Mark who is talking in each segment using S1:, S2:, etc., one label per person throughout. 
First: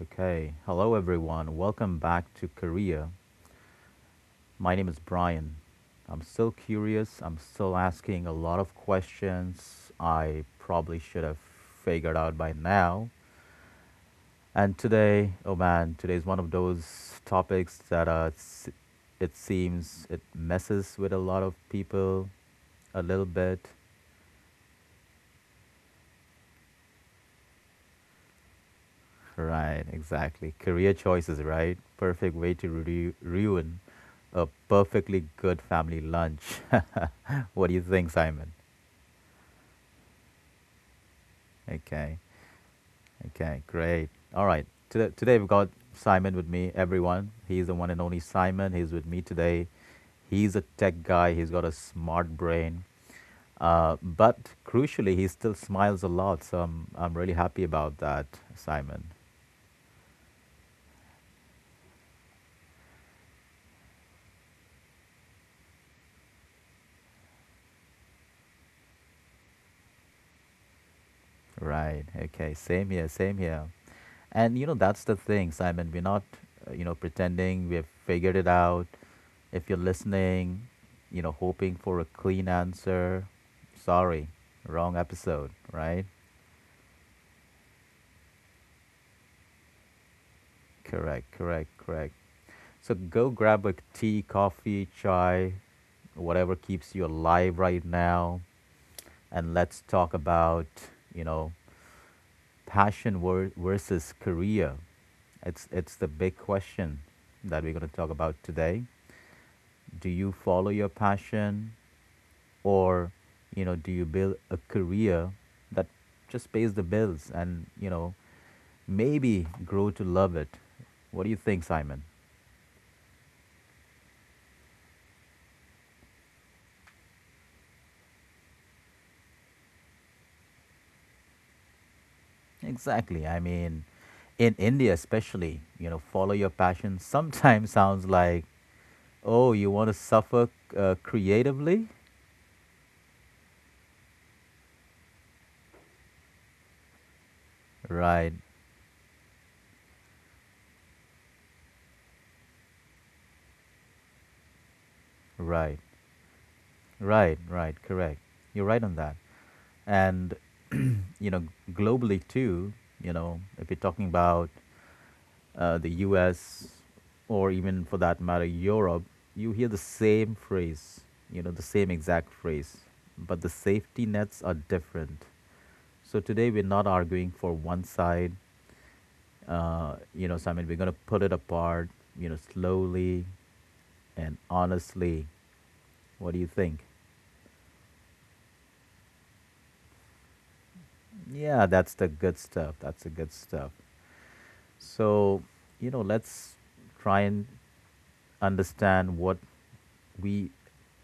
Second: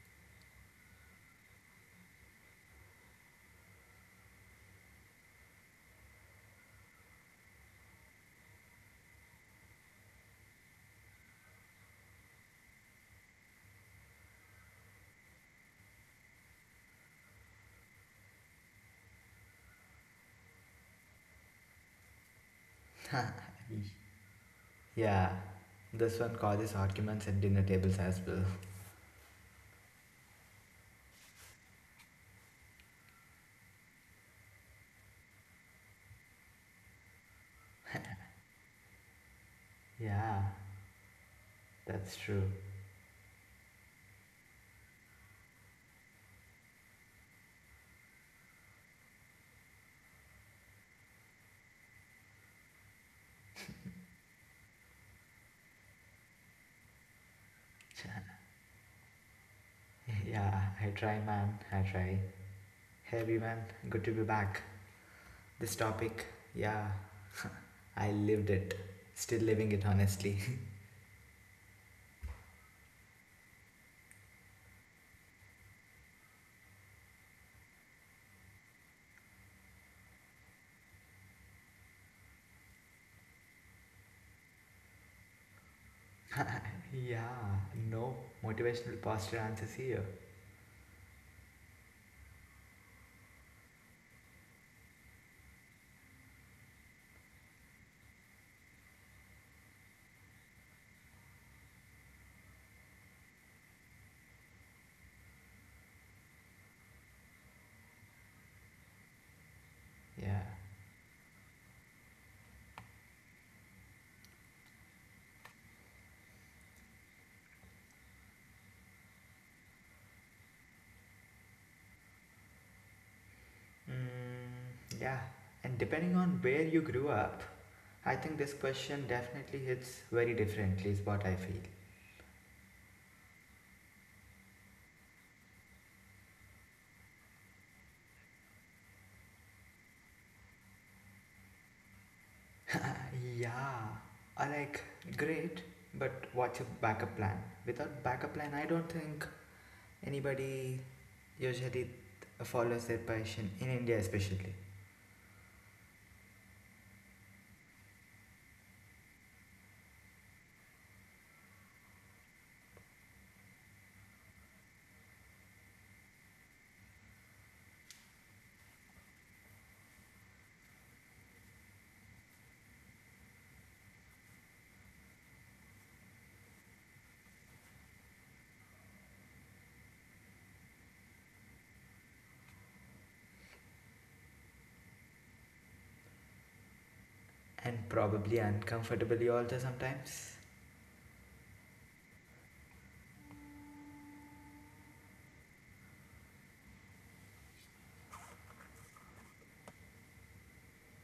S1: Okay. Hello, everyone. Welcome back to Korea. My name is Brian. I'm still curious. I'm still asking a lot of questions I probably should have figured out by now. And today, oh man, today is one of those topics that it seems it messes with a lot of people a little bit.
S2: Yeah, this one causes arguments at dinner tables as well.
S1: Right, exactly. Career choices, right? Perfect way to ruin a perfectly good family lunch. What do you think, Simon?
S2: Yeah, that's
S1: Okay,
S2: true.
S1: okay, great. All right, today, today we've got Simon with me, everyone. He's the one and only Simon. He's with me today. He's a tech guy, he's got a smart brain. But crucially, he still smiles a lot, so I'm really happy about that, Simon.
S2: Yeah, I try, man. I try. Hey, everyone, good to be back. This topic, yeah, I lived it. Still living it, honestly.
S1: Right, okay, same here, same here. And you know, that's the thing, Simon. We're not, you know, pretending we have figured it out. If you're listening, you know, hoping for a clean answer, sorry, wrong episode, right?
S2: yeah, no motivational posture answers here.
S1: Correct, correct, correct. So go grab a tea, coffee, chai, whatever keeps you alive right now, and let's talk about, you know, passion versus career. It's the big question that we're going to talk about today. Do you
S2: Yeah.
S1: follow your passion, or you know, do you build a career that just pays the bills and you know, maybe grow to love it? What do you think, Simon?
S2: Yeah, and depending on where you grew up, I think this question definitely hits very differently, is what I feel.
S1: Exactly. I mean, in India especially, you know, follow your passion sometimes sounds like, oh, you want to suffer creatively.
S2: Yeah, I like great, but what's a backup plan? Without
S1: Right,
S2: backup plan, I don't think anybody usually follows their passion in India, especially,
S1: right. Right, right, correct. You're right on that. And, you know, globally too, you know, if you're talking about the US, or even for that matter, Europe, you hear the same phrase, you know, the same exact phrase, but the safety nets are different. So today we're not arguing for one side, you know, so I mean, we're going to put it apart, you know, slowly and honestly. What do you think?
S2: and probably uncomfortably also sometimes.
S1: Yeah, that's the good stuff. That's the good stuff. So, you know, let's try and understand what we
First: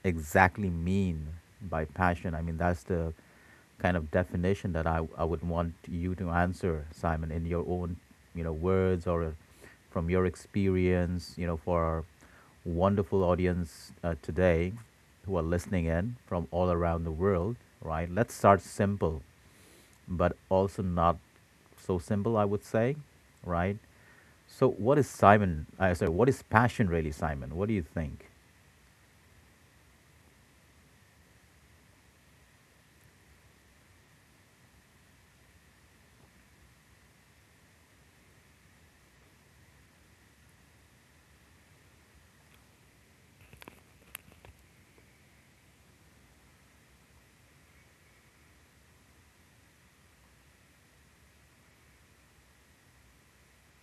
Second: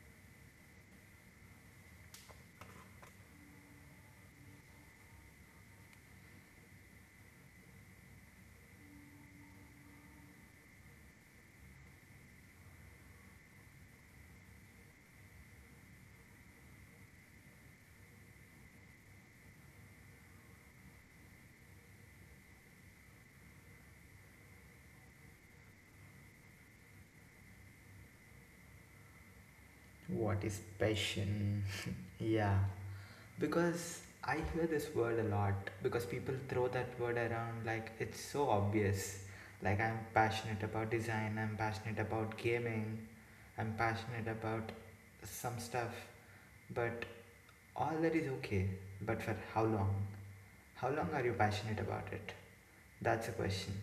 S1: exactly mean by passion. I mean, that's the kind of definition that I would want you to answer, Simon, in your own, you know, words or from your experience, you know, for our wonderful audience today, who are listening in from all around the world, right? Let's start simple but also not so simple, I would say, right? So, what is Simon? I sorry, what is passion really, Simon? What do you think?
S2: What is passion? yeah, because I hear this word a lot because people throw that word around like it's so obvious. Like I'm passionate about design, I'm passionate about gaming, I'm passionate about some stuff, but all that is okay. But for how long? How long are you passionate about it? That's a question.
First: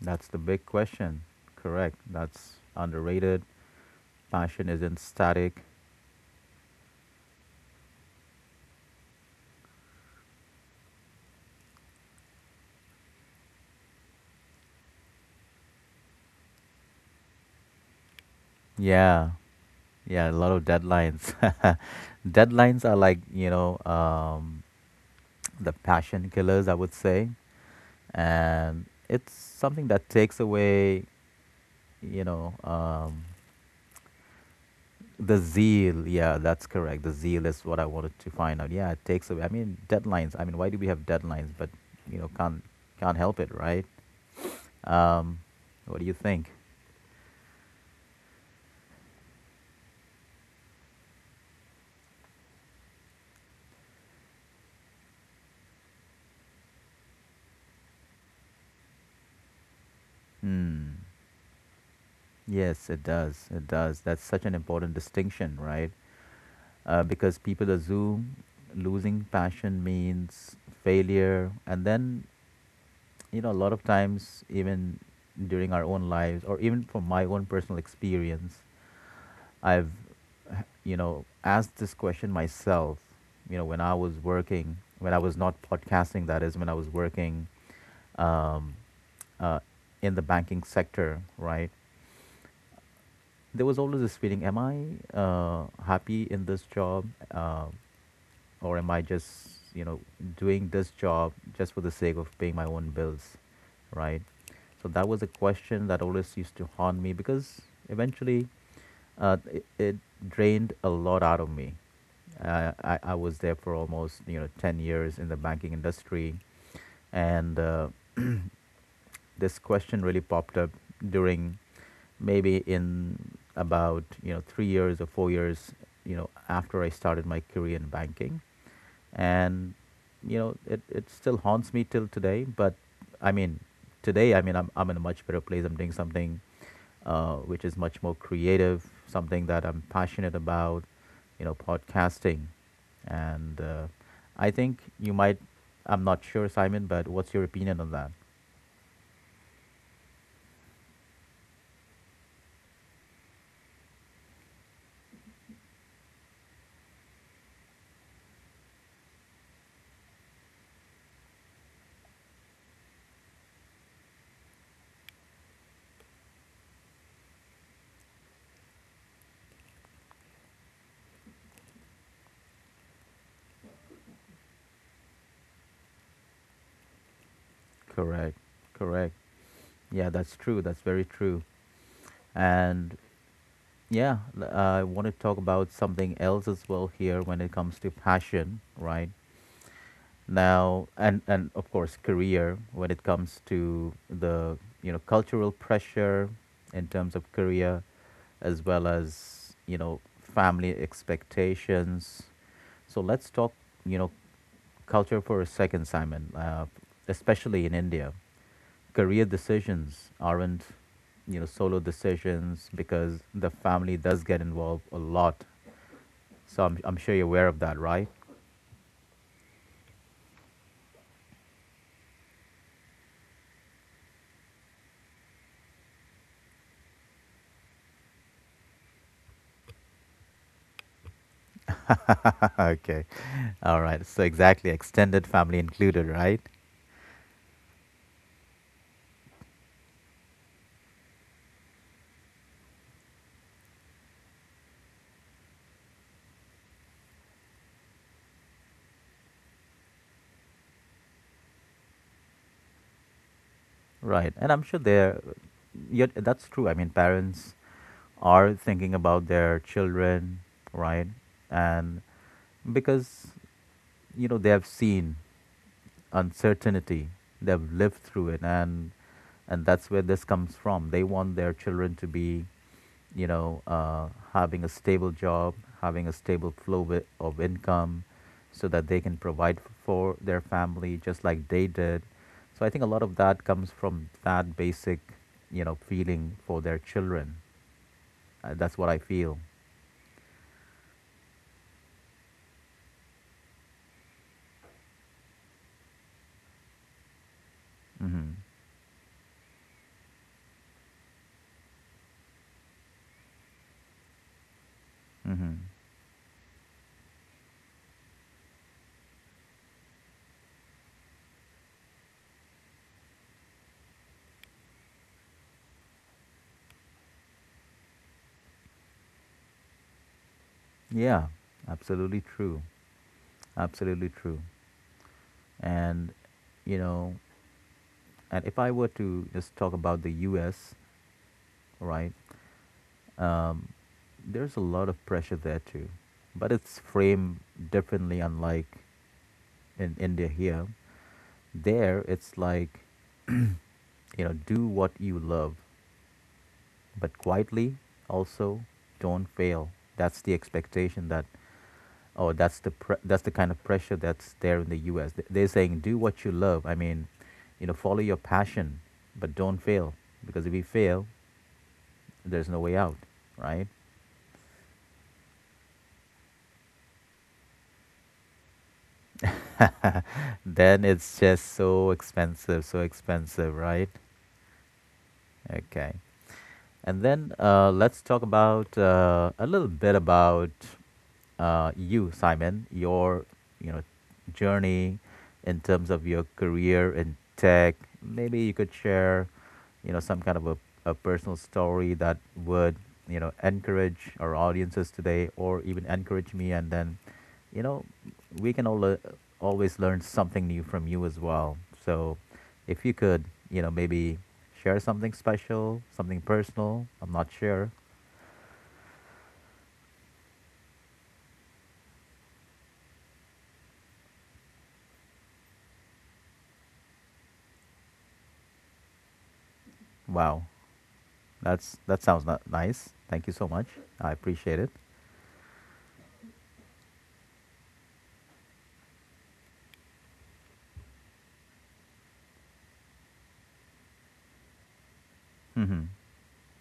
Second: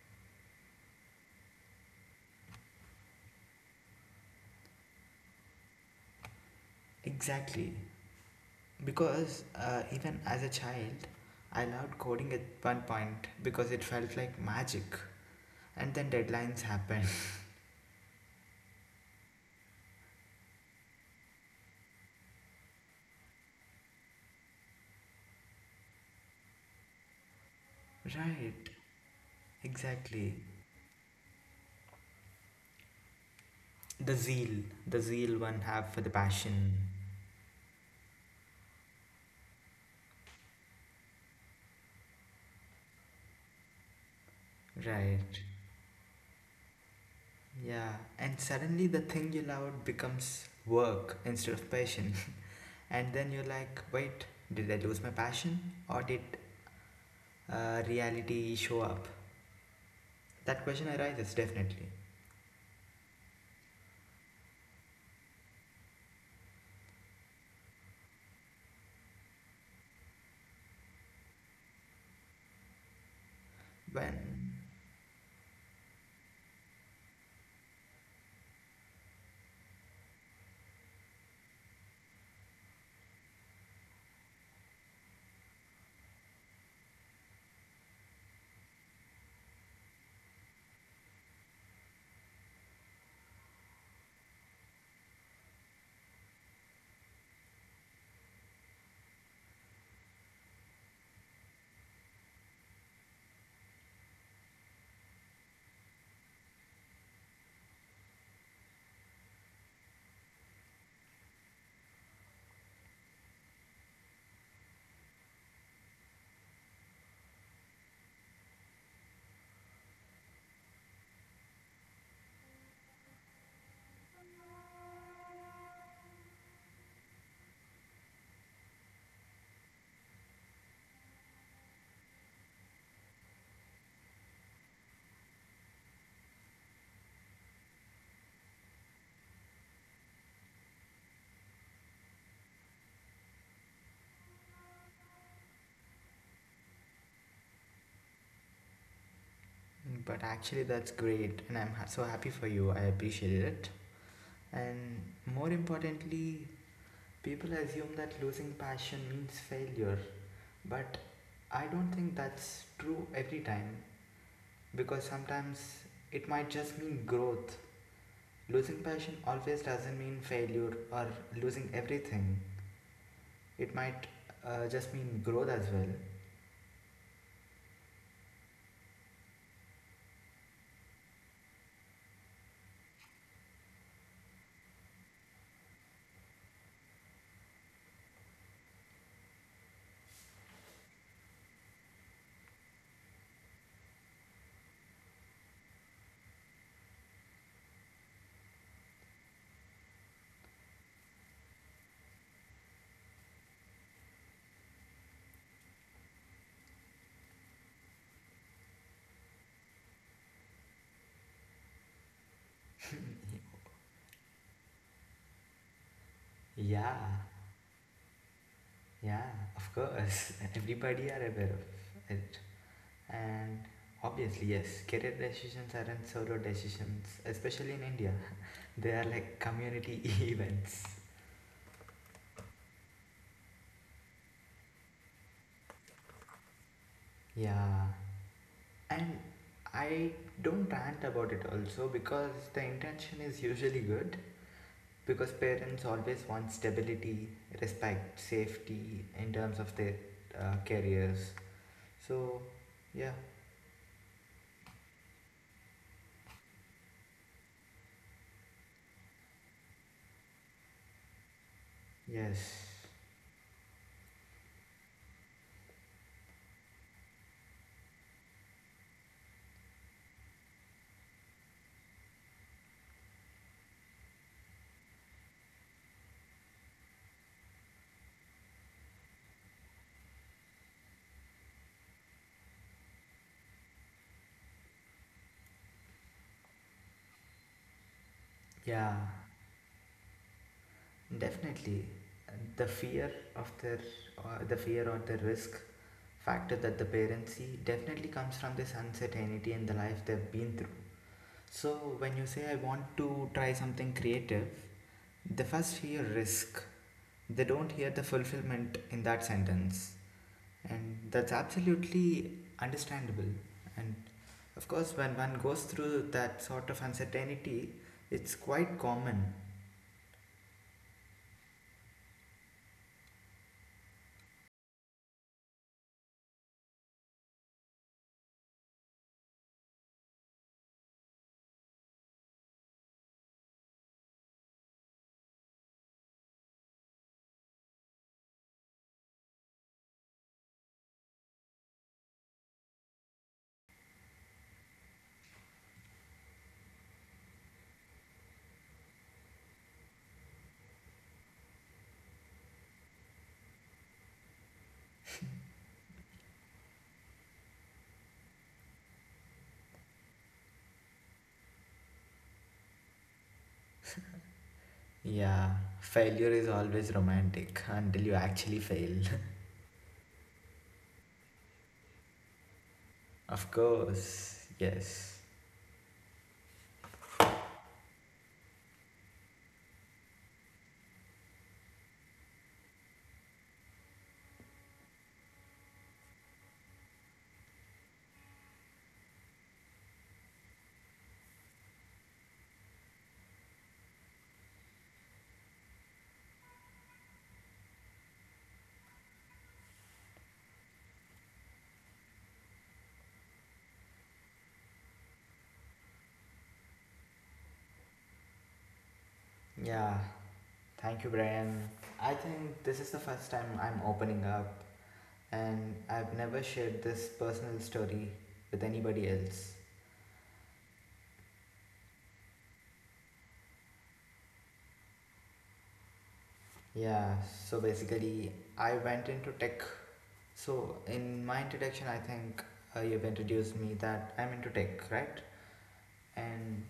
S1: That's the big question. Correct. That's underrated. Passion isn't static.
S2: Exactly. Because even as a child, I loved coding at one point because it felt like magic. And then deadlines happened.
S1: Yeah. Yeah, a lot of deadlines. Deadlines are like, you know, the passion killers, I would say.
S2: Right,
S1: And it's something that
S2: exactly.
S1: takes away, you know,
S2: The zeal, the zeal
S1: the
S2: one have for
S1: zeal,
S2: the
S1: yeah, that's
S2: passion.
S1: correct. The zeal is what I wanted to find out. Yeah, it takes away. I mean, deadlines. I mean, why do we have deadlines? But you know, can't help it, right? Um,
S2: Right.
S1: what do you think?
S2: Yeah, and suddenly the thing you loved becomes work instead of passion. and then you're like, wait, did I lose my passion or did reality show up? That question
S1: Hmm.
S2: arises definitely.
S1: Yes, it does. It does. That's such an important distinction, right? Because people assume losing passion means failure, and then you know, a lot of times,
S2: When,
S1: even during our own lives, or even from my own personal experience, I've, you know, asked this question myself, you know, when I was working, when I was not podcasting, that is, when I was working um, uh, in the banking sector, right? There was always this feeling, am I happy in this job? Or am I just, you know, doing this job just for the sake of paying my own bills, right? So that was a question that always used to haunt me because eventually it drained a lot out of me. I was there for almost you know 10 years in the banking industry and this question really popped up during maybe in about you know 3 years or 4 years you know after I started my career in banking, and you know it still haunts me till today. But I mean today I mean I'm in a much better place. I'm doing something which is much more creative, something that I'm passionate about, you know, podcasting. And I think you might, I'm not sure, Simon, but what's your opinion on that?
S2: but actually, that's great, and I'm so happy for you. I appreciate it. And more importantly, people assume that losing passion means failure. But I don't think that's true every time, because sometimes it might just mean growth. Losing passion always doesn't mean failure or losing everything, it might just mean growth as well.
S1: Correct, correct. Yeah, that's true, that's very true. And I want to talk about something else as well here when it comes to passion right now. And of course career, when it comes to the you know cultural pressure in terms of career as well as you know family expectations. So let's talk, you know, culture for a second, Simon. Especially in India, career decisions aren't you know solo decisions because the family does get involved a lot. So I'm sure
S2: Yeah,
S1: you're aware of that, right?
S2: yeah, of course. Everybody are aware of it. And obviously, yes, career decisions aren't solo decisions, especially in India. They are like community events.
S1: Okay. All right. So exactly, extended family included, right?
S2: Yeah, and I don't rant about it also because the intention is usually good because parents always want stability, respect, safety in terms of their careers. So, yeah,
S1: Right. And I'm sure they're, yet that's true. I mean, parents are thinking about their children, right? And
S2: yes,
S1: because, you know, they have seen uncertainty. They've lived through it, and that's where this comes from. They want their children to be, you know, having a stable job, having a stable of income, so that they can for their family just like they did. So I think a lot of that comes from that basic, you know, feeling for their children. That's what
S2: yeah,
S1: I feel.
S2: definitely. The fear of their, the fear or the risk factor that the parents see definitely
S1: Mm-hmm.
S2: comes from this uncertainty in the life they've been through. So, when you say I want to try something creative, they
S1: Mm-hmm.
S2: first hear risk, they don't hear the fulfillment in that sentence. And that's absolutely understandable. And of course, when one goes through that sort of uncertainty, it's quite common.
S1: Yeah, absolutely true. Absolutely true. And you know, and if I were to just talk about the US, right, um, there's a lot of pressure there too, but it's framed differently. Unlike in India, here there it's like you know do what you love, but quietly, also don't fail. That's the expectation. That That's the kind of pressure that's there in the U.S. They're saying do what you love. I mean, you know, follow your passion, but don't fail, because if you fail, there's no way out, right?
S2: Yeah, failure is always romantic until you actually fail.
S1: Then it's just so
S2: of
S1: expensive, right?
S2: course, yes.
S1: Okay. And then let's talk about a little bit about you, Simon, your you know journey in terms of your career in tech. Maybe you could share, you know, some kind of a personal story that would you know encourage our audiences today, or even encourage me, and then you know we can always learn something new from you as well. So if you could, you know, maybe share something special, something personal. I'm not sure.
S2: Yeah, thank you, Brian. I think this is the first time I'm opening up, and I've never shared this personal story with anybody else.
S1: Wow, that's that sounds not nice. Thank you so much. I appreciate it.
S2: Yeah, so basically, I went into tech. So, in my introduction, I think you've introduced me that I'm into tech, right?
S1: Hmm.
S2: And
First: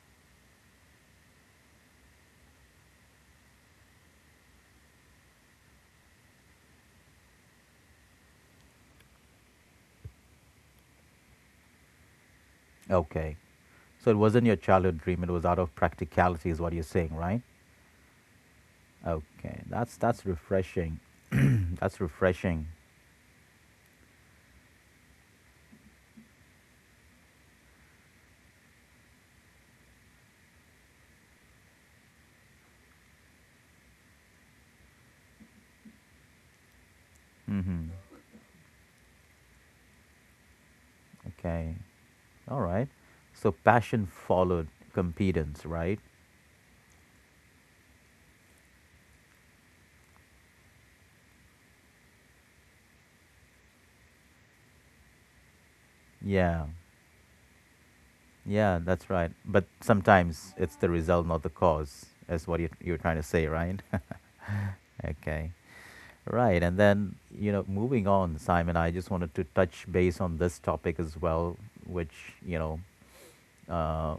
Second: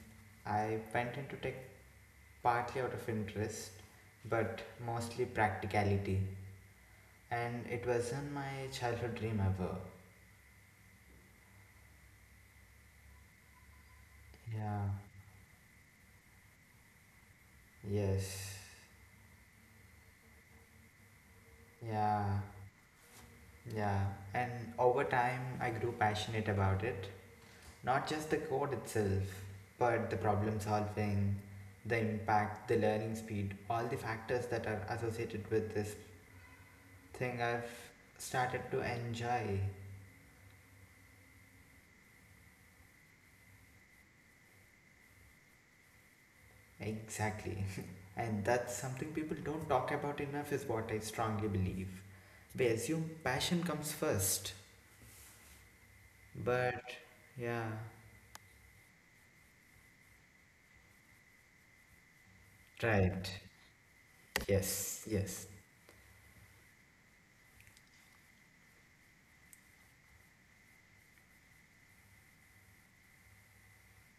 S2: I went into tech partly out of interest, but mostly practicality. And it wasn't my childhood dream ever.
S1: Okay, so it wasn't your
S2: Yeah,
S1: childhood dream. It was out of practicality, is what you're saying, right?
S2: yes,
S1: Okay, that's refreshing. That's
S2: yeah,
S1: refreshing.
S2: yeah. And over time, I grew passionate about it. Not just the code itself, but the problem solving, the impact, the learning speed, all the factors that are associated with this thing I've
S1: Hmm.
S2: started to enjoy.
S1: Okay, all right. So passion followed competence, right?
S2: Exactly. and that's something people don't talk about enough, is what I strongly believe. We assume passion comes first,
S1: Yeah.
S2: but yeah.
S1: Yeah, that's right. But sometimes it's the result, not the cause, is what you're trying to
S2: Right.
S1: say, right?
S2: Yes, yes.
S1: Okay. Right. And then, you know, moving on, Simon, I just wanted to touch base on this topic as well, which, you know, uh,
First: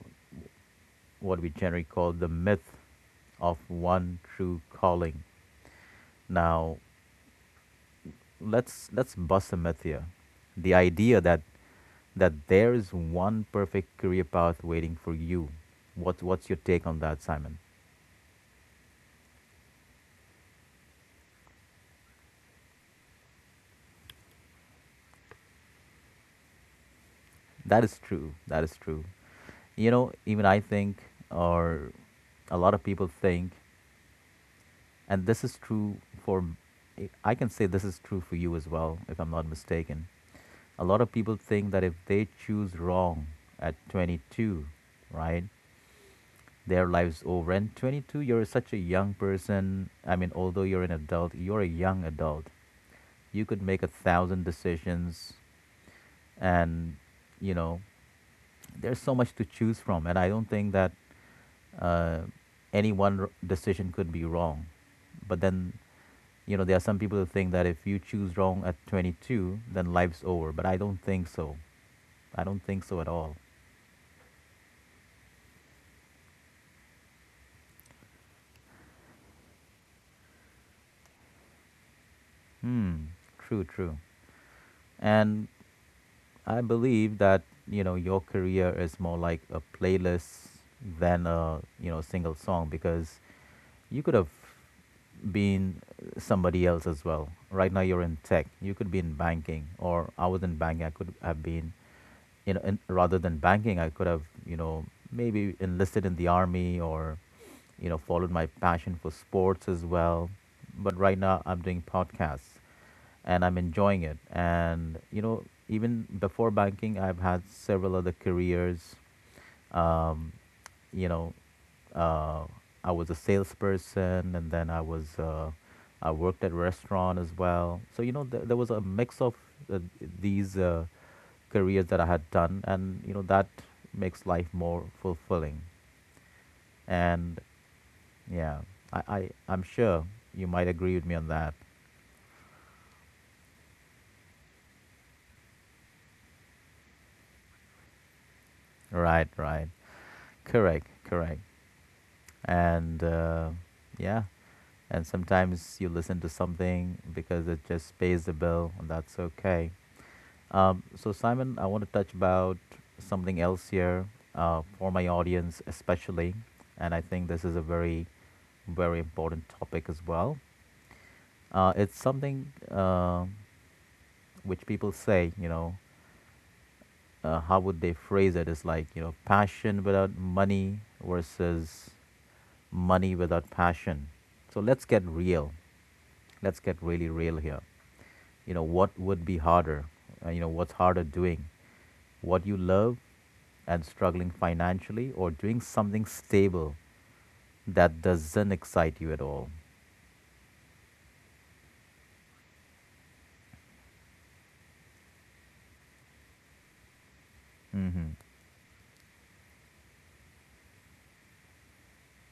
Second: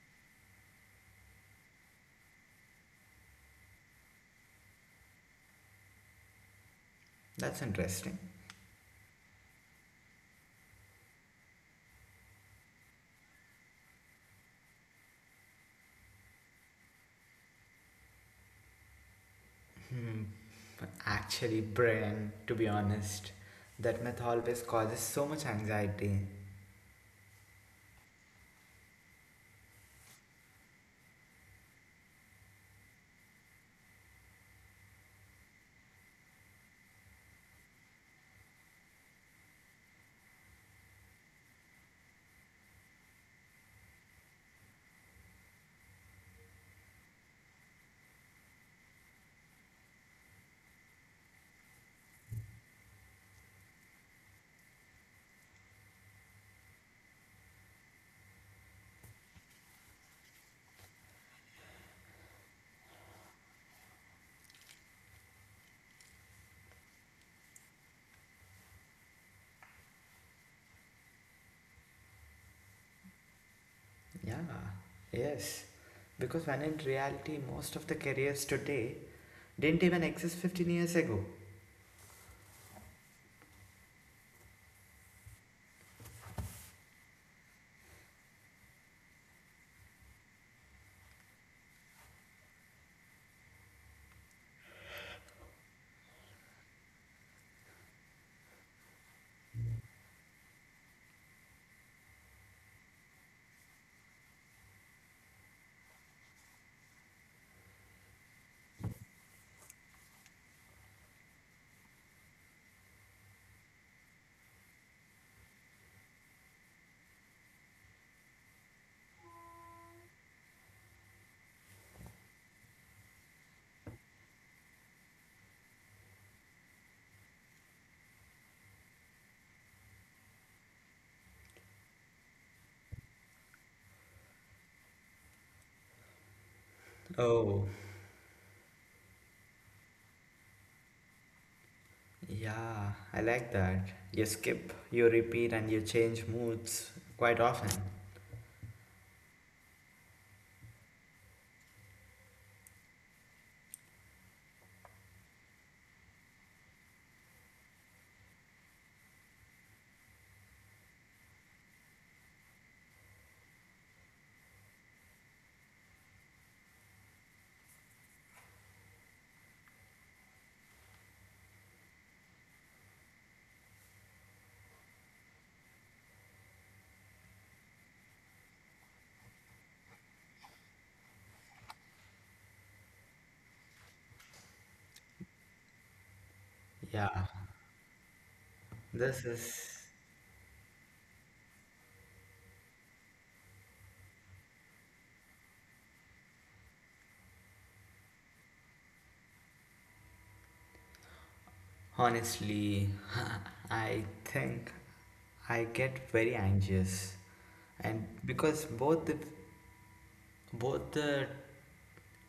S1: what we generally call the myth of one true calling. Now,
S2: That's interesting.
S1: let's bust a myth here. The idea that there is one perfect career path waiting for you. What what's your take on that, Simon?
S2: Hmm. Actually, brilliant, to be honest. That myth always causes so much anxiety.
S1: That is true. That is true. You know, even I think, or a lot of people think, and this is true for. I can say this is true for you as well, if I'm not mistaken. A lot of people think that if they choose wrong at 22, right? Their lives over. And 22, you're such a young person. I mean, although you're an adult, you're a young adult. You could make a thousand decisions, and you know, there's so much to choose from. And I don't think that uh, any one decision could be wrong. But then, you know, there are some people who think that if you choose wrong at 22, then life's over. But I don't think so. I don't think so at all.
S2: Yeah, yes. Because when in reality, most of the careers today didn't even exist 15 years ago.
S1: Hmm. True, true. And I believe that you know your career is more like a playlist than a you know single song, because you could have been somebody else as well. Right now you're in tech. You could be in banking, or I was in banking. I could have been, you know, in, rather than banking, I could have you know maybe enlisted in the army, or you know followed my passion for sports as well. But right now I'm doing podcasts and I'm enjoying it. And you know, even before banking, I've had several other careers. Um, you know, uh, I was a salesperson, and then I was I worked at restaurant as well. So there was a mix of uh, these careers that I had done, and you know that makes life more fulfilling. And
S2: Oh,
S1: yeah, I'm sure you might agree with me on that.
S2: yeah, I like that. You skip, you repeat, and you change moods quite often.
S1: Right, right, correct, correct. And yeah, and sometimes you listen to something because it just pays the bill and that's okay. So Simon, I want to touch about something else here, for my audience especially. And I think this is a very important topic as well. It's something which people say, you know, how would they phrase it? It's like, you know, passion without money versus money without passion. So let's get real. Let's get really
S2: Yeah,
S1: real here. You know, what would
S2: this
S1: be
S2: is
S1: harder? You know, what's harder doing? What you love and struggling financially, or doing something stable that doesn't excite you at all?
S2: honestly, I think I get very anxious. And
S1: Mm-hmm.
S2: because both the both the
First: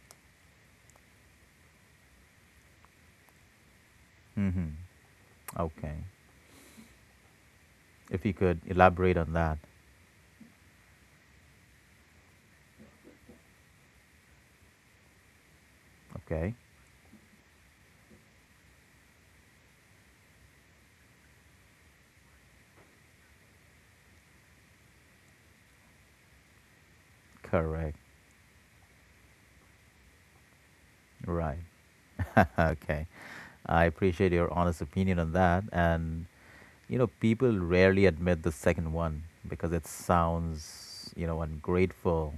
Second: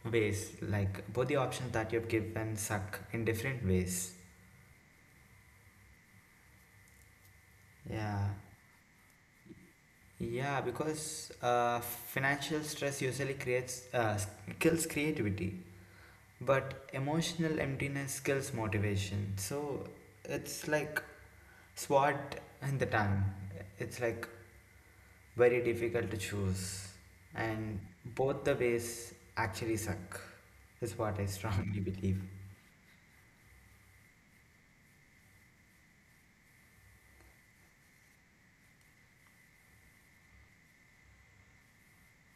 S2: ways, like both the options that you've given suck in different ways,
S1: Mm-hmm. Okay. If
S2: yeah,
S1: you could elaborate on that.
S2: yeah, because financial stress usually creates kills creativity,
S1: Okay.
S2: but emotional emptiness kills motivation. So it's like SWOT in the time, it's like very difficult to choose, and
S1: Correct.
S2: both the ways actually suck is what I
S1: Right.
S2: strongly believe.
S1: Okay. I appreciate your honest opinion on that. And, you know, people rarely admit the second one because it sounds, you know, ungrateful,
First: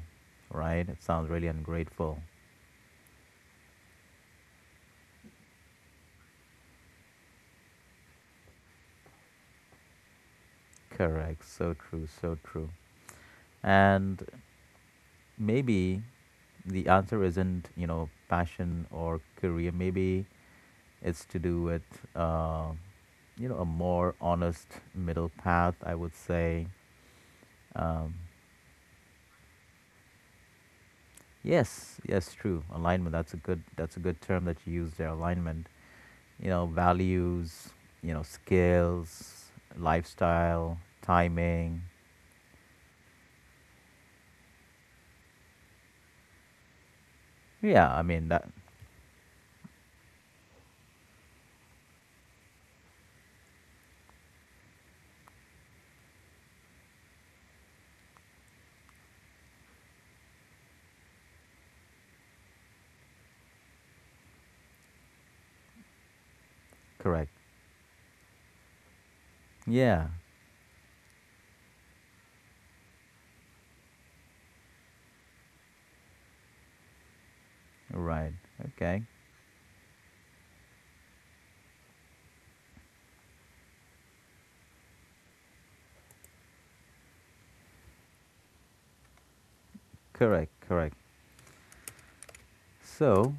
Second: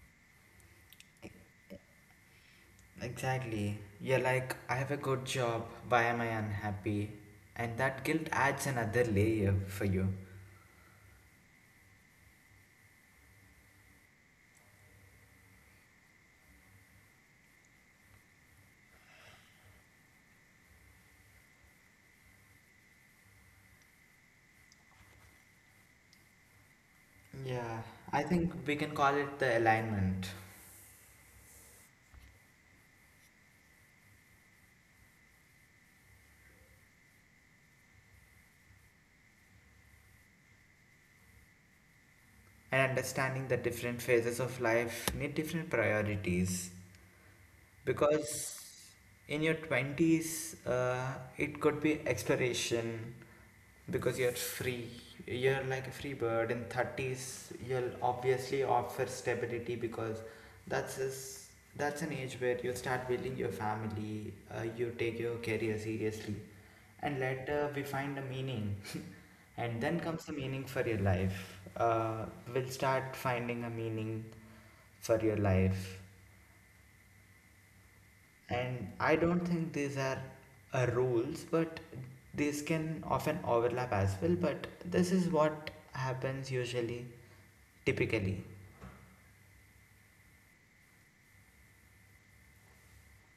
S1: right? It sounds really ungrateful.
S2: Exactly. You're like, I have a good job, why am I unhappy? And that guilt adds another layer for you.
S1: Correct. So true. So true. And maybe the answer isn't, you know, passion or career. Maybe it's to do with, uh, you know, a more honest middle path, I would say.
S2: Yeah,
S1: Um,
S2: I think we can call it the alignment
S1: Yes, yes, true. Alignment. That's a good. That's a good term that you use there. Alignment. You know, values. You know, skills, lifestyle, timing.
S2: and understanding that different phases of life need different priorities.
S1: Yeah, I mean that.
S2: Because in your 20s, it could be exploration, because you're free, you're like a free bird. In 30s you'll obviously offer stability because that's is that's an age where you start building your family, you take your career seriously, and
S1: Correct.
S2: later we find a meaning. and then
S1: Yeah.
S2: comes the meaning for your life, we'll start finding a meaning for your life.
S1: Right.
S2: And
S1: Okay.
S2: I don't think these are rules, but these can often overlap as well. But this is what happens usually, typically.
S1: Correct. Correct. So,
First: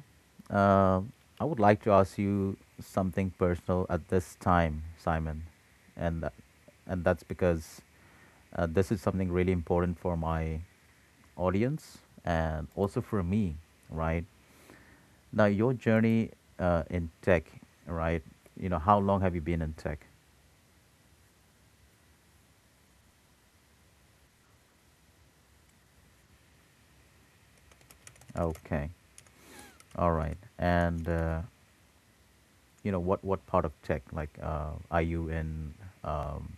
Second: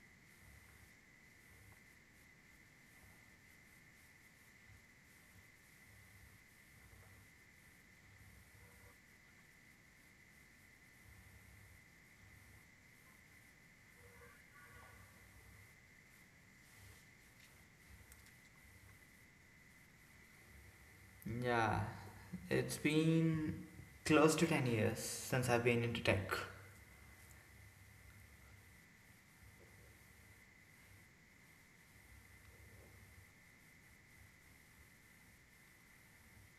S1: um, I would like to ask you something personal at this time, Simon, and tha- and that's because this is something really important for my audience and also for me, right? Now, your journey in tech, right? You know, how long have you been in tech?
S2: Yeah, it's been close to 10 years since I've been into tech.
S1: Okay, all right. And you know, what part of tech? Like, are you in, um,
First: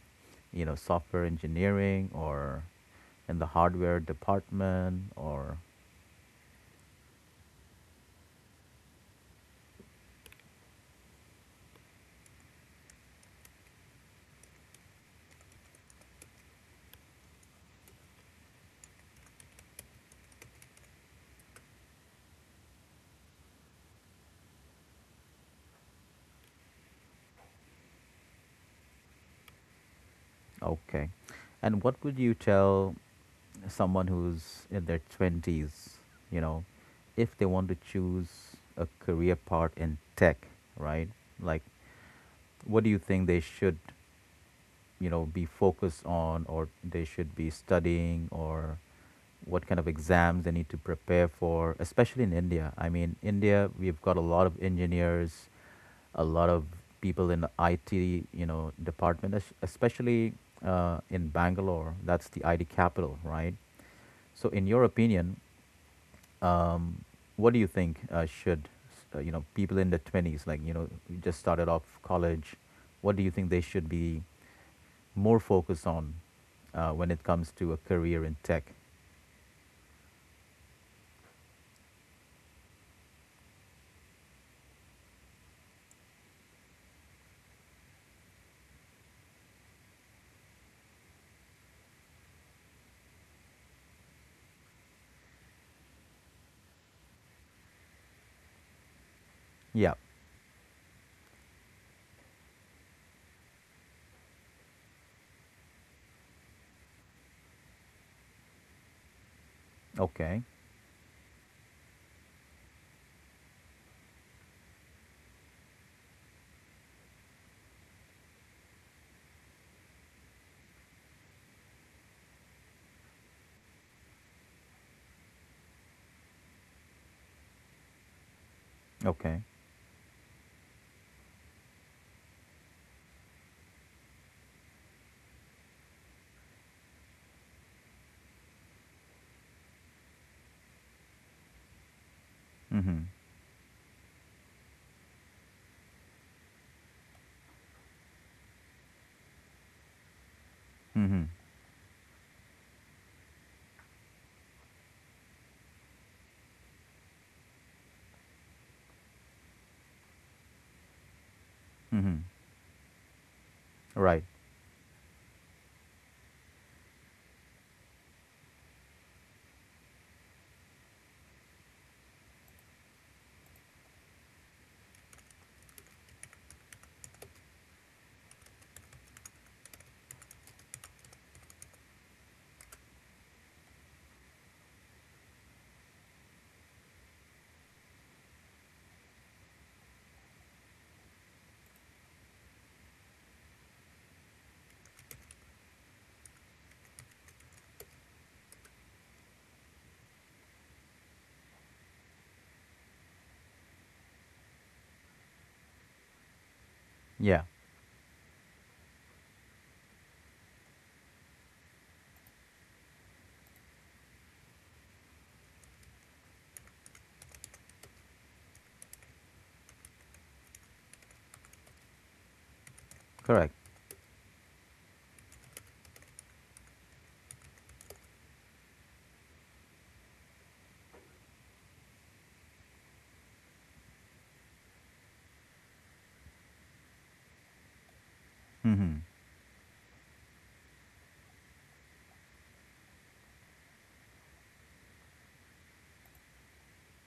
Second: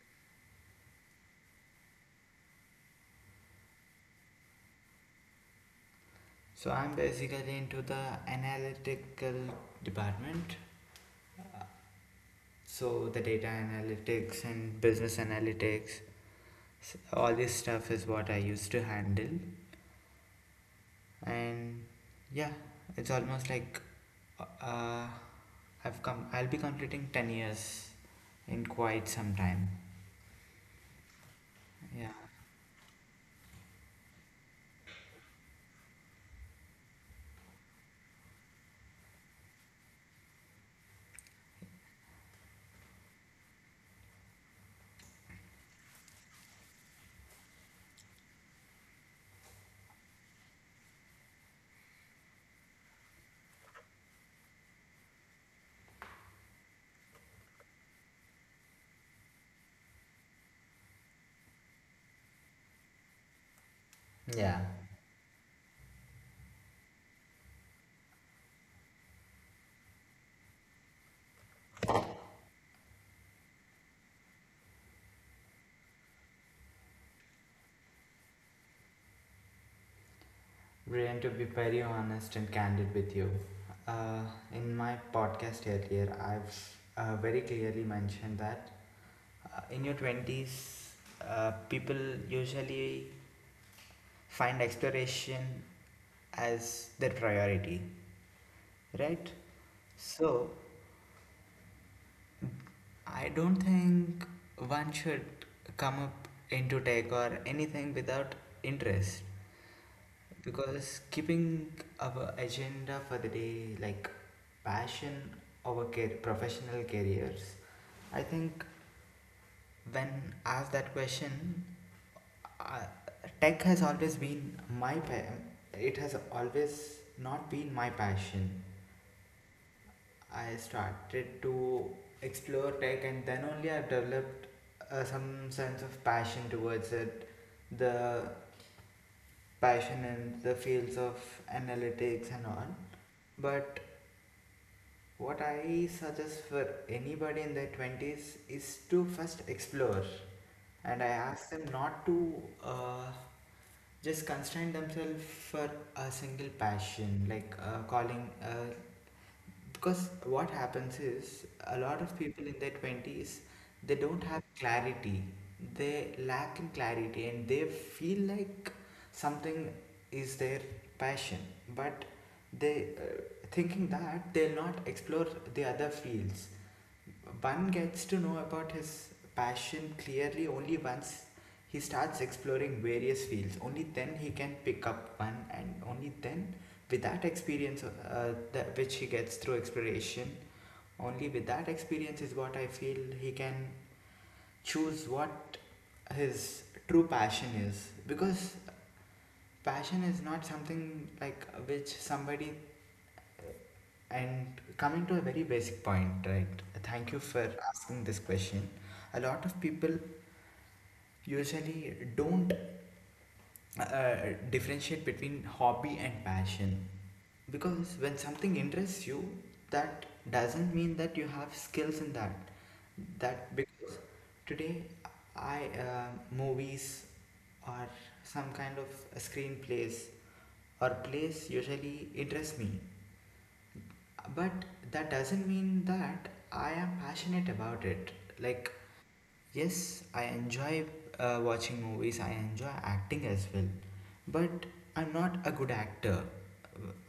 S1: you know, software engineering or in the hardware department or?
S2: So I'm basically into the analytical department. So the data analytics and business analytics, all this stuff is what I used to handle. And yeah, it's almost like uh, I've come, I'll be completing 10 years in quite some time.
S1: Okay. And what
S2: Yeah,
S1: would you tell someone who's in their 20s, you know, if they want to choose a career path in tech, right? Like, what do you think they should, you know, be focused on, or they should be studying, or what kind of exams they need to prepare for, especially in India? I mean, India, we've got a lot of engineers, a lot of people in the IT, you know, department, especially in Bangalore. That's the IT capital, right? So
S2: yeah.
S1: in your opinion, um, what do you think should, you know, people in the 20s, like, you know, you just started off college, what do you think they should be more focus on, when it comes to a career in tech?
S2: Brian, to be very honest and candid with you, uh, in my podcast earlier I've very clearly mentioned that in your 20s, people usually find exploration as their priority, right?
S1: Yeah.
S2: So I don't think one should come up into tech or anything without interest,
S1: Okay.
S2: because keeping our agenda for the day like passion over professional careers, I think when asked that question, uh, tech has always been my it has always not been my passion.
S1: Okay.
S2: I started to explore tech and then only I've developed some sense of passion towards it. The passion in the fields of analytics and on.
S1: Mm-hmm.
S2: But what I suggest for anybody in their 20s is to first explore. And I
S1: Mm-hmm.
S2: ask them not to uh, just constrain themselves for a single passion, like calling, because what happens is a lot of
S1: Mm-hmm.
S2: people in their 20s, they don't
S1: Right.
S2: have clarity, they lack in clarity, and they feel like something is their passion, but they thinking that they'll not explore the other fields. One gets to know about his passion clearly only once he starts exploring various fields. Only then he can pick up one, and only then, with that experience, that which he gets through exploration, only with that experience is what I feel he can choose what his true passion is. Because passion is not something like which somebody. And coming to a very basic point, right? Thank you
S1: Yeah.
S2: for asking this question. A lot of people usually don't uh, differentiate between hobby and passion, because when something interests you, that doesn't mean that you have skills in that. That
S1: Correct.
S2: because today, I movies or some kind of screenplays or plays usually interest me. But that doesn't mean that I am passionate about it. Like,
S1: Mm-hmm.
S2: yes, I enjoy watching movies, I enjoy acting as well. But I'm not a good actor.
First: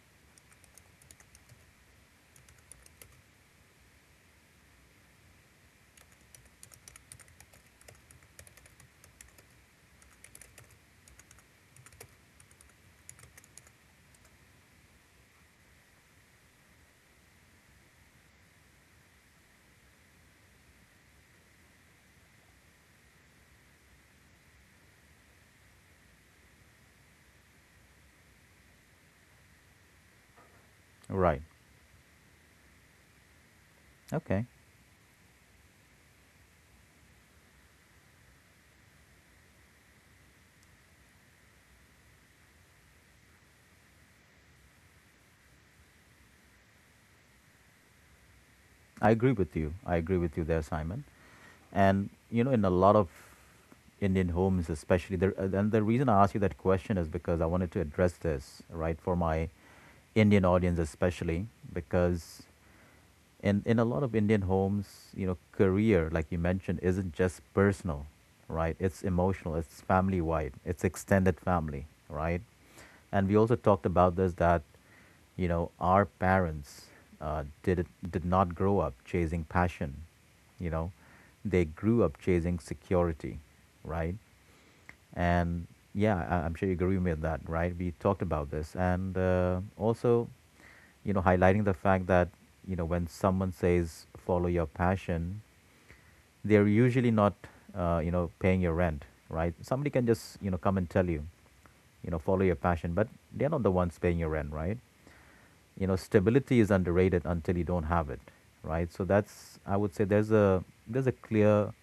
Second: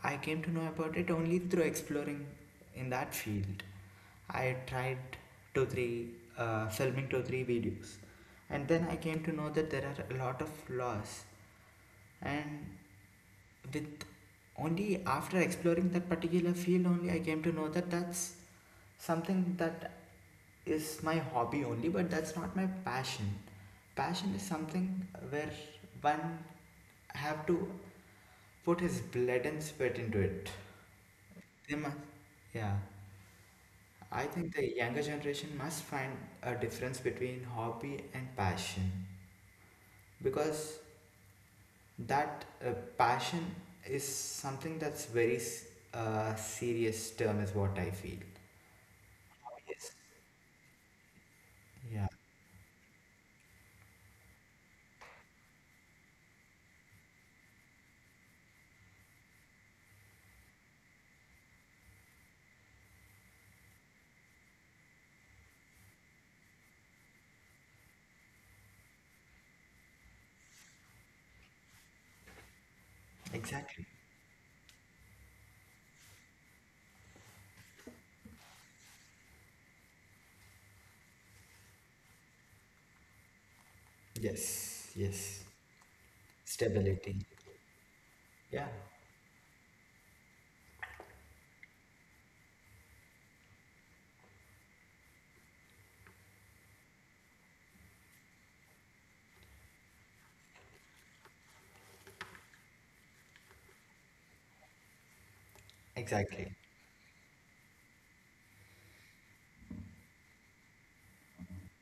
S2: I came to know about it only through exploring in that field. I tried two, three, filming two, three videos. And then I came to know that there are a lot of flaws. And with only after exploring that particular field, only I came to know that that's something that is my hobby only, but that's not my passion. Passion is something where one have to put his blood and sweat into it.
S1: Right.
S2: They must, yeah, I
S1: Okay.
S2: think the younger generation must find a difference between hobby and passion, because that passion is something that's very serious term is what I feel.
S1: I agree with you.
S2: Yes.
S1: I agree with you there, Simon.
S2: Yeah.
S1: And you know, in a lot of Indian homes, especially there, and the reason I asked you that question is because I wanted to address this, right, for my Indian audience, especially. Because and in a lot of Indian homes, you know, career, like you mentioned, isn't just personal, right? It's emotional, it's family wide, it's extended family, right? And we also talked
S2: Exactly.
S1: about this, that, you know, our parents did not grow up chasing passion, you know, they grew up chasing security, right?
S2: Yes, yes.
S1: And yeah, I'm sure you agree
S2: Stability.
S1: with that, right? We talked about
S2: Yeah.
S1: this. And also, you know, highlighting the fact that, you know, when someone says follow your passion, they're usually not, you know, paying your rent, right? Somebody can just, you know, come and tell you, you know, follow your passion, but they're not the ones paying your rent, right? You know,
S2: Exactly.
S1: stability is underrated until you don't have it, right? So that's, I would say, there's a clear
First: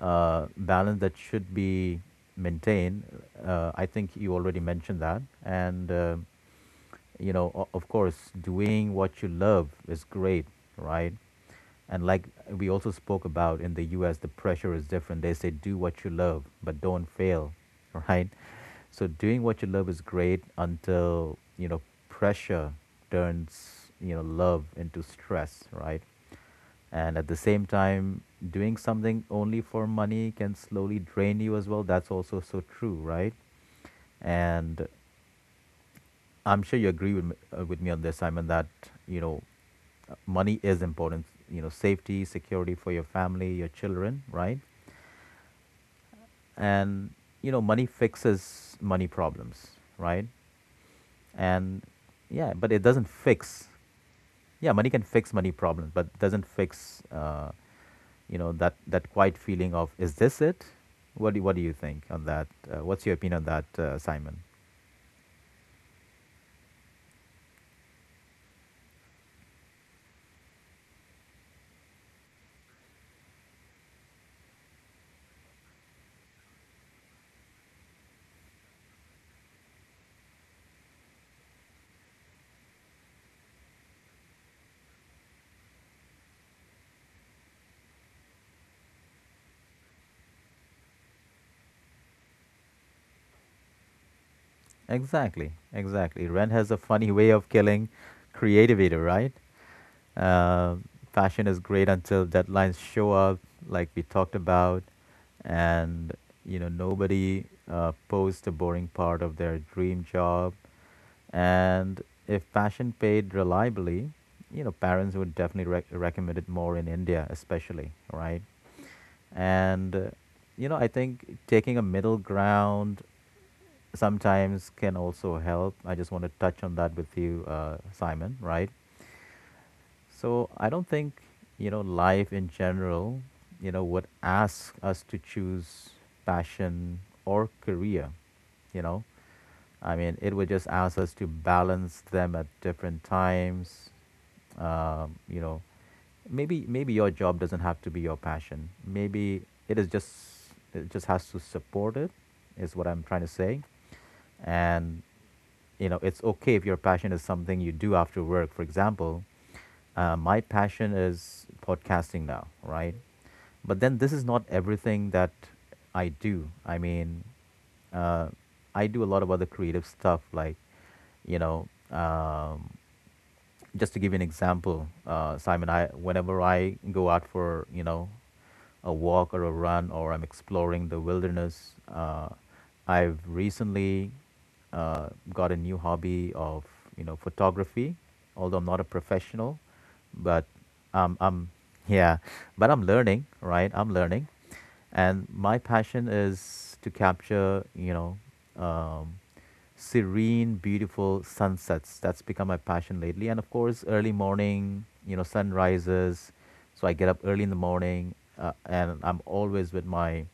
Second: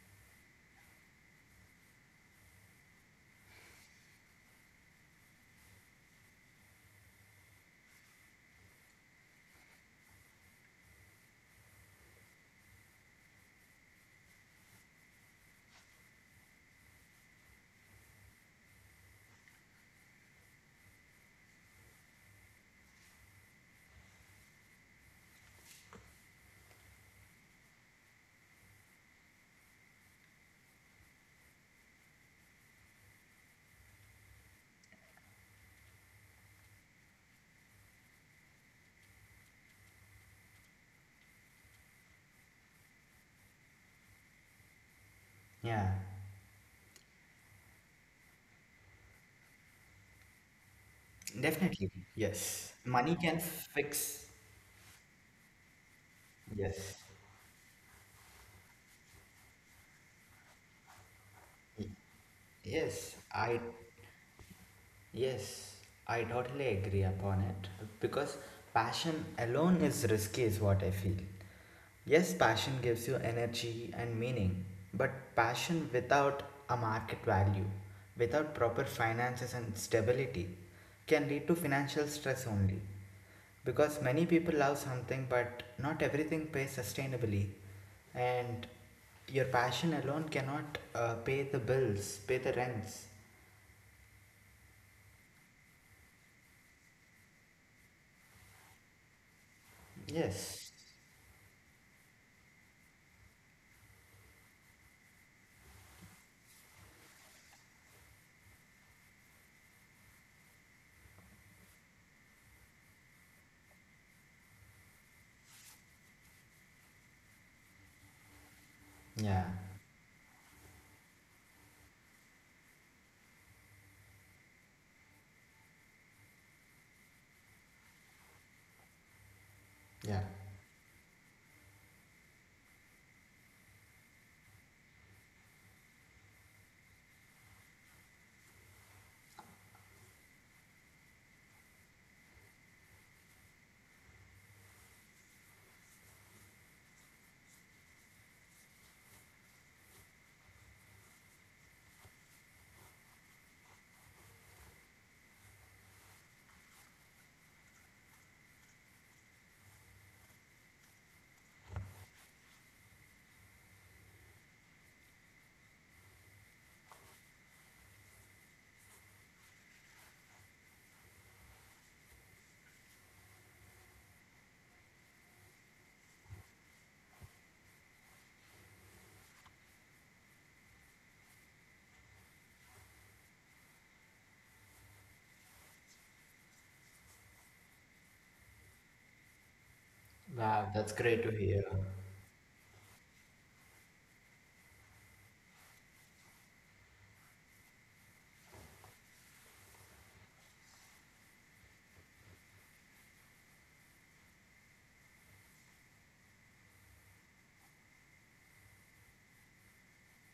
S1: balance that should be maintained. I think you already mentioned that, and you know, of course, doing what you love is great, right? And like we also spoke about, in the U.S., the pressure is different. They say do what you love, but don't fail, right? So doing what you love is great until, you know, pressure turns, you know, love into stress, right? And at the same time, doing something only for money can slowly drain you as well. That's also so true, right? And I'm sure you agree with me, with me on this, Simon, that, you know, money is important. You know, safety, security for your family, your children, right?
S2: Yeah.
S1: And, you know, money fixes money problems, right? And
S2: Definitely.
S1: yeah, but
S2: Yes.
S1: it doesn't
S2: Money can
S1: fix,
S2: fix.
S1: yeah, money can fix money problems, but doesn't
S2: Yes.
S1: fix, you know, that that quiet feeling of, is this it? What do you think on that? What's your
S2: Yes,
S1: opinion on
S2: I,
S1: that, Simon?
S2: yes, I totally agree upon it, because passion alone is risky, is what I feel. Yes, passion gives you energy and meaning, but passion without a market value, without proper finances and stability, can lead to financial stress only. Because many people love something, but not everything pays sustainably, and your passion alone cannot pay the bills, pay the rents.
S1: Exactly, exactly. Rent has a funny way of killing creativity, right?
S2: Yes.
S1: uh, Fashion is great until deadlines show up, like we talked about. And you know, nobody posts the boring part of their dream job. And if passion paid reliably, you know, parents would definitely recommend it more, in India especially, right?
S2: Yeah,
S1: And, you know, I think taking a middle ground sometimes can also help. I just want to touch on that with you, Simon, right?
S2: yeah.
S1: So I don't think, you know, life in general, you know, would ask us to choose passion or career, you know. I mean, it would just ask us to balance them at different times. You know, maybe your job doesn't have to be your passion. Maybe it is just, it just has to support it, is what I'm trying to say. And you know, it's okay if your passion is something you do after work. For example, my passion is podcasting now, right? But then this is not everything that I do. I mean, uh, I do a lot of other creative stuff, like, you know, just to give you an example, Simon, I whenever I go out for, you know, a walk or a run, or I'm exploring the wilderness, I've recently got a new hobby of, you know, photography. Although I'm not a professional, but
S2: Wow, that's great to
S1: I'm
S2: hear.
S1: yeah, but I'm learning, right? I'm learning, and my passion is to capture, you know, um, serene, beautiful sunsets. That's become my passion lately. And of course, early morning, you know, sunrises. So I get up early in the morning, and I'm always with my,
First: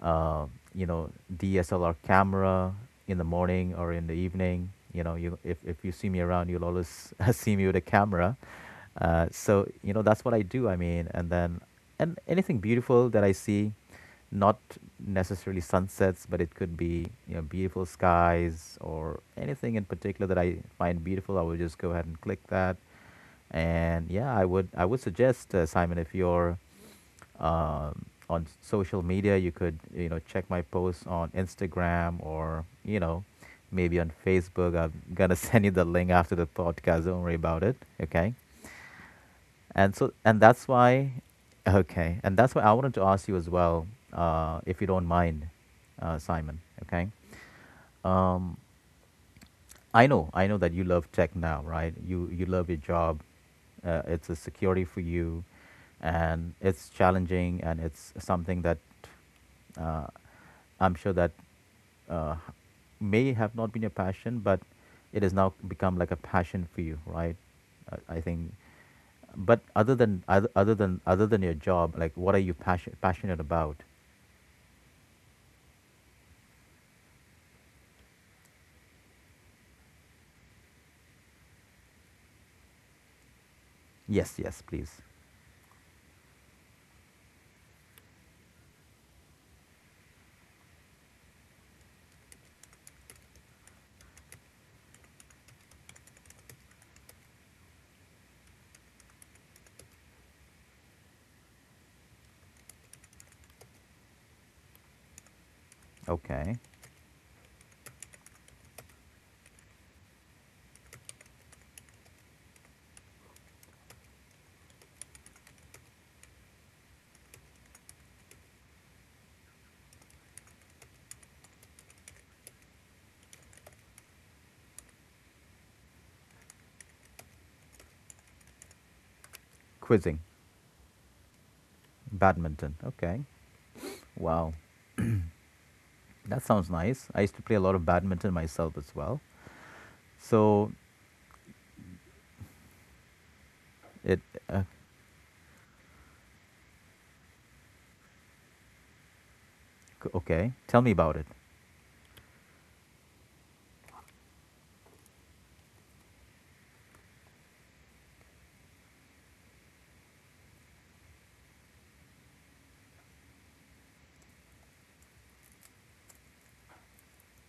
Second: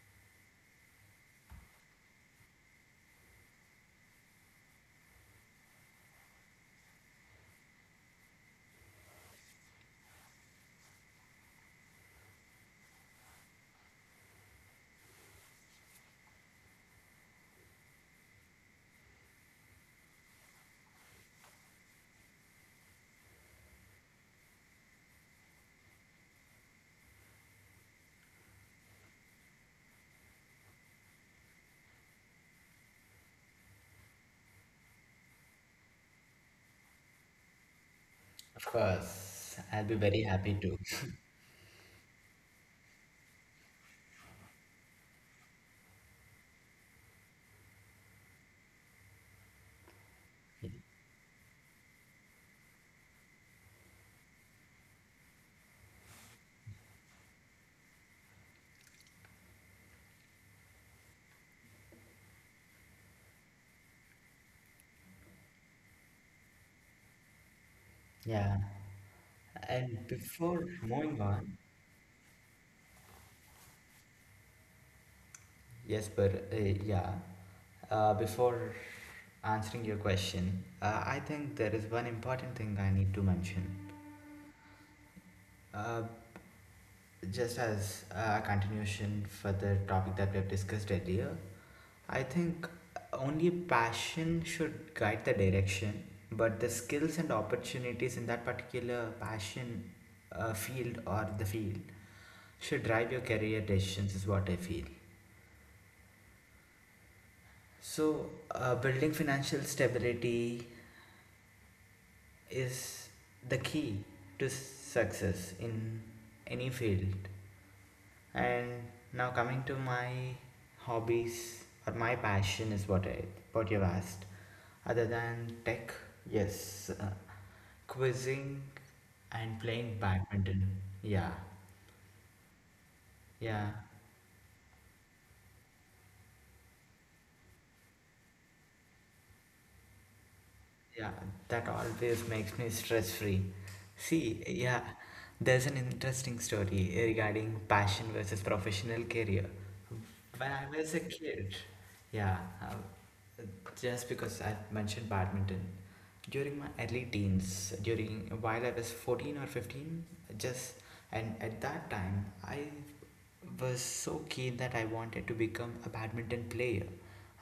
S1: uh, you know, DSLR camera in the morning or in the evening. You know, you if you see me around, you'll always see me with a camera. So you know that's what I do. I mean, and then, and anything beautiful that I see, not necessarily sunsets, but it could be, you know, beautiful skies or anything in particular that I find beautiful, I will just go ahead and click that. And yeah, I would suggest, Simon, if you're, on social media, you could, you know, check my posts on Instagram or, you know, maybe on Facebook. I'm gonna send you the link after the podcast. Don't worry about it. Okay.
S2: Of course, I'll
S1: And
S2: be
S1: so,
S2: very
S1: and
S2: happy
S1: that's
S2: too.
S1: why, okay, and that's why I wanted to ask you as well, if you don't mind, Simon. Okay. Um, I know that you love tech now, right? You love your job. It's a security for you, and it's challenging, and it's something that, uh, I'm sure that, uh, may have not been your passion, but it has now become like a passion for you, right? I think.
S2: Yeah.
S1: But other
S2: And
S1: than other
S2: before
S1: other than
S2: moving
S1: other than your
S2: on,
S1: job, like what are you passionate about?
S2: yes, but yeah, before answering your question, I think there is one important thing I need to mention.
S1: Yes, yes, please.
S2: Uh, just as a continuation for the topic that we have discussed earlier, I think only passion should guide the direction, but the skills and opportunities in that particular passion field or the field should drive your career decisions, is what I feel.
S1: Okay,
S2: So, building financial stability is the key to success in any field. And now coming to my hobbies or my passion is what I what you've asked. Other than tech, yes, quizzing and playing
S1: quizzing,
S2: badminton. Yeah,
S1: badminton. Okay,
S2: yeah.
S1: wow. That sounds nice. I used to play a lot of badminton myself as well. So
S2: Yeah, that always makes me stress free.
S1: it
S2: See,
S1: uh,
S2: yeah, there's an interesting story regarding passion versus professional career.
S1: okay.
S2: When I
S1: Tell me
S2: was a
S1: about it.
S2: kid, yeah, just because I mentioned badminton, during my early teens, during while I was 14 or 15, just and at that time, I was so keen that I wanted to become a badminton player.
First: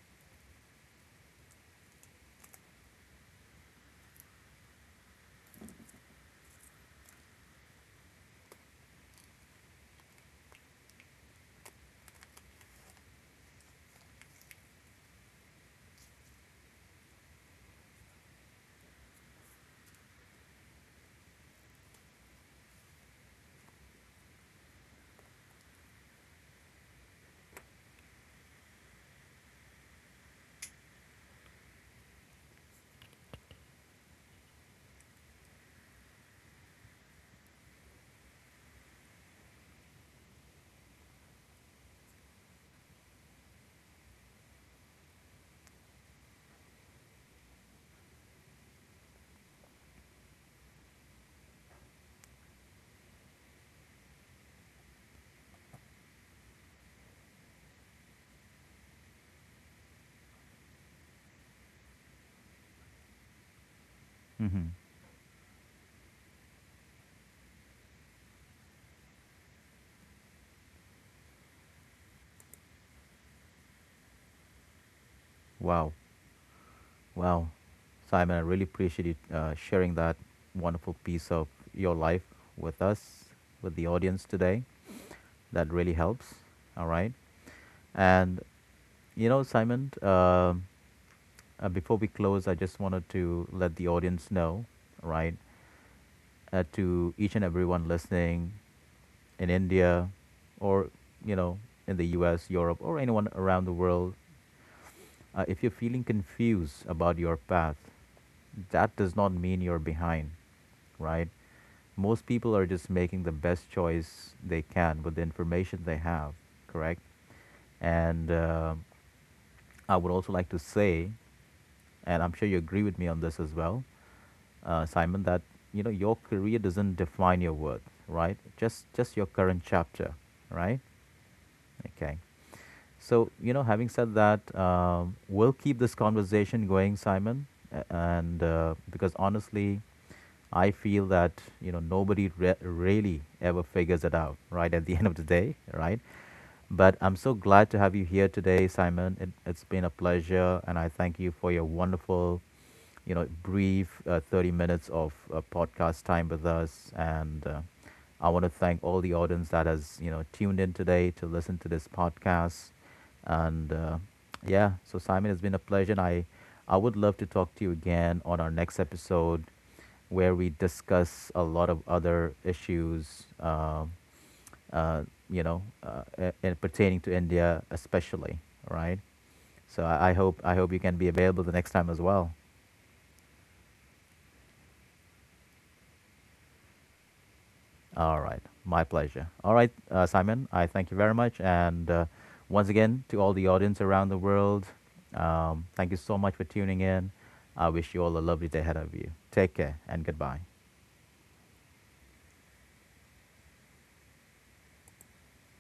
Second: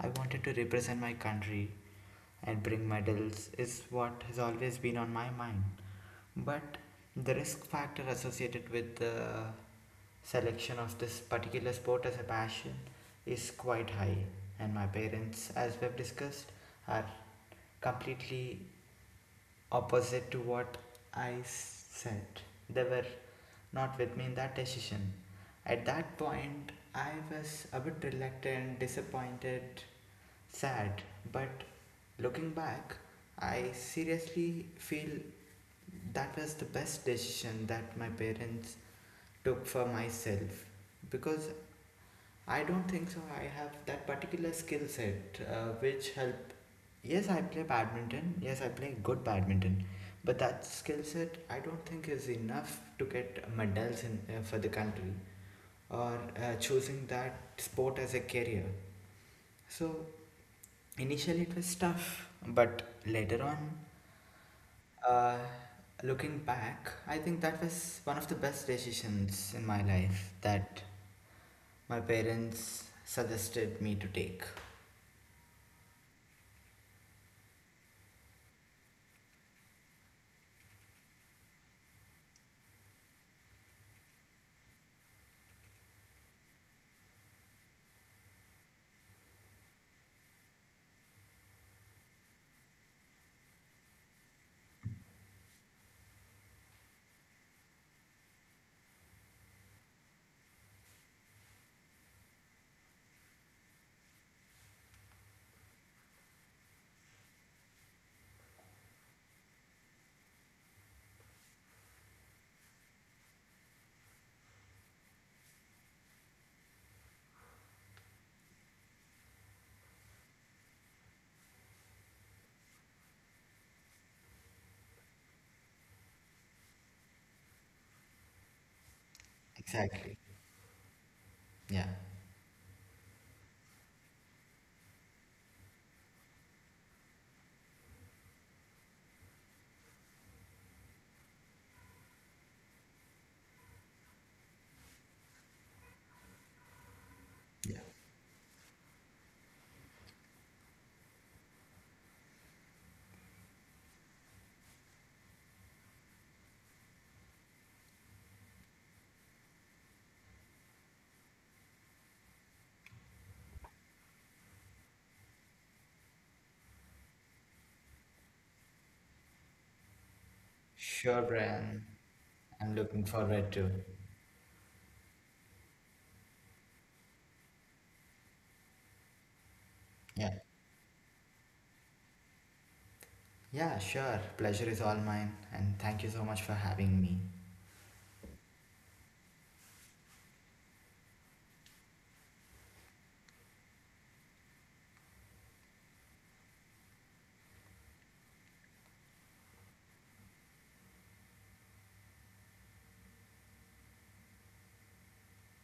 S2: I wanted to represent my country and bring medals is what has always been on my mind. But the risk factor associated with the selection of this particular sport as a passion is quite high, and my parents, as we've discussed, are completely opposite to what I said. They were not with me in that decision. At that point, I was a bit reluctant, disappointed, sad, but looking back, I seriously feel that was the best decision that my parents took for myself, because I don't think so. I have that particular skill set which help. Yes, I play badminton. Yes, I play good badminton. But that skill set, I don't think is enough to get medals in for the country or choosing that sport as a career. So initially it was tough, but later on,
S1: Hmm.
S2: uh, looking back, I think that was one of the best decisions in my life that my parents suggested me to take.
S1: Wow, wow, Simon. I really appreciate you sharing that wonderful piece of your life with us, with the audience today. That really helps. All right, and you know, Simon. Before we close, I just wanted to let the audience know, right? To each and everyone listening in India, or, you know, in the US, Europe, or anyone around the world. If you're feeling confused about your path, that does not mean you're behind, right? Most people are just making the best choice they can with the information they have, correct? And I would also like to say, and I'm sure you agree with me on this as well, Simon, that you know your career doesn't define your worth, right? Just your current chapter,
S2: Exactly.
S1: right?
S2: Yeah.
S1: Okay. So you know, having said that, we'll keep this conversation going, Simon, a- and because honestly, I feel that you know nobody really ever figures it out, right? At the end of the day, right? But I'm so glad to have you here today, Simon. It's been a pleasure, and I thank you for your wonderful, you know, brief 30 minutes of podcast time with us. And I want to thank all the audience that has, you know, tuned in today to listen to this podcast. And yeah, so Simon, it's been a pleasure. And I would love to talk to you again on our next episode where we
S2: Sure,
S1: discuss a lot
S2: Brian.
S1: of other
S2: I'm looking
S1: issues.
S2: forward to.
S1: Uh, you know, and pertaining to India especially, right? So
S2: Yeah.
S1: I hope you can be available the next time as well.
S2: Yeah, sure. Pleasure is all mine, and thank you so much for having me.
S1: All right, my pleasure. All right, Simon, I thank you very much, and once again to all the audience around the world, thank you so much for tuning in. I wish you all a lovely day ahead of you. Take care and goodbye.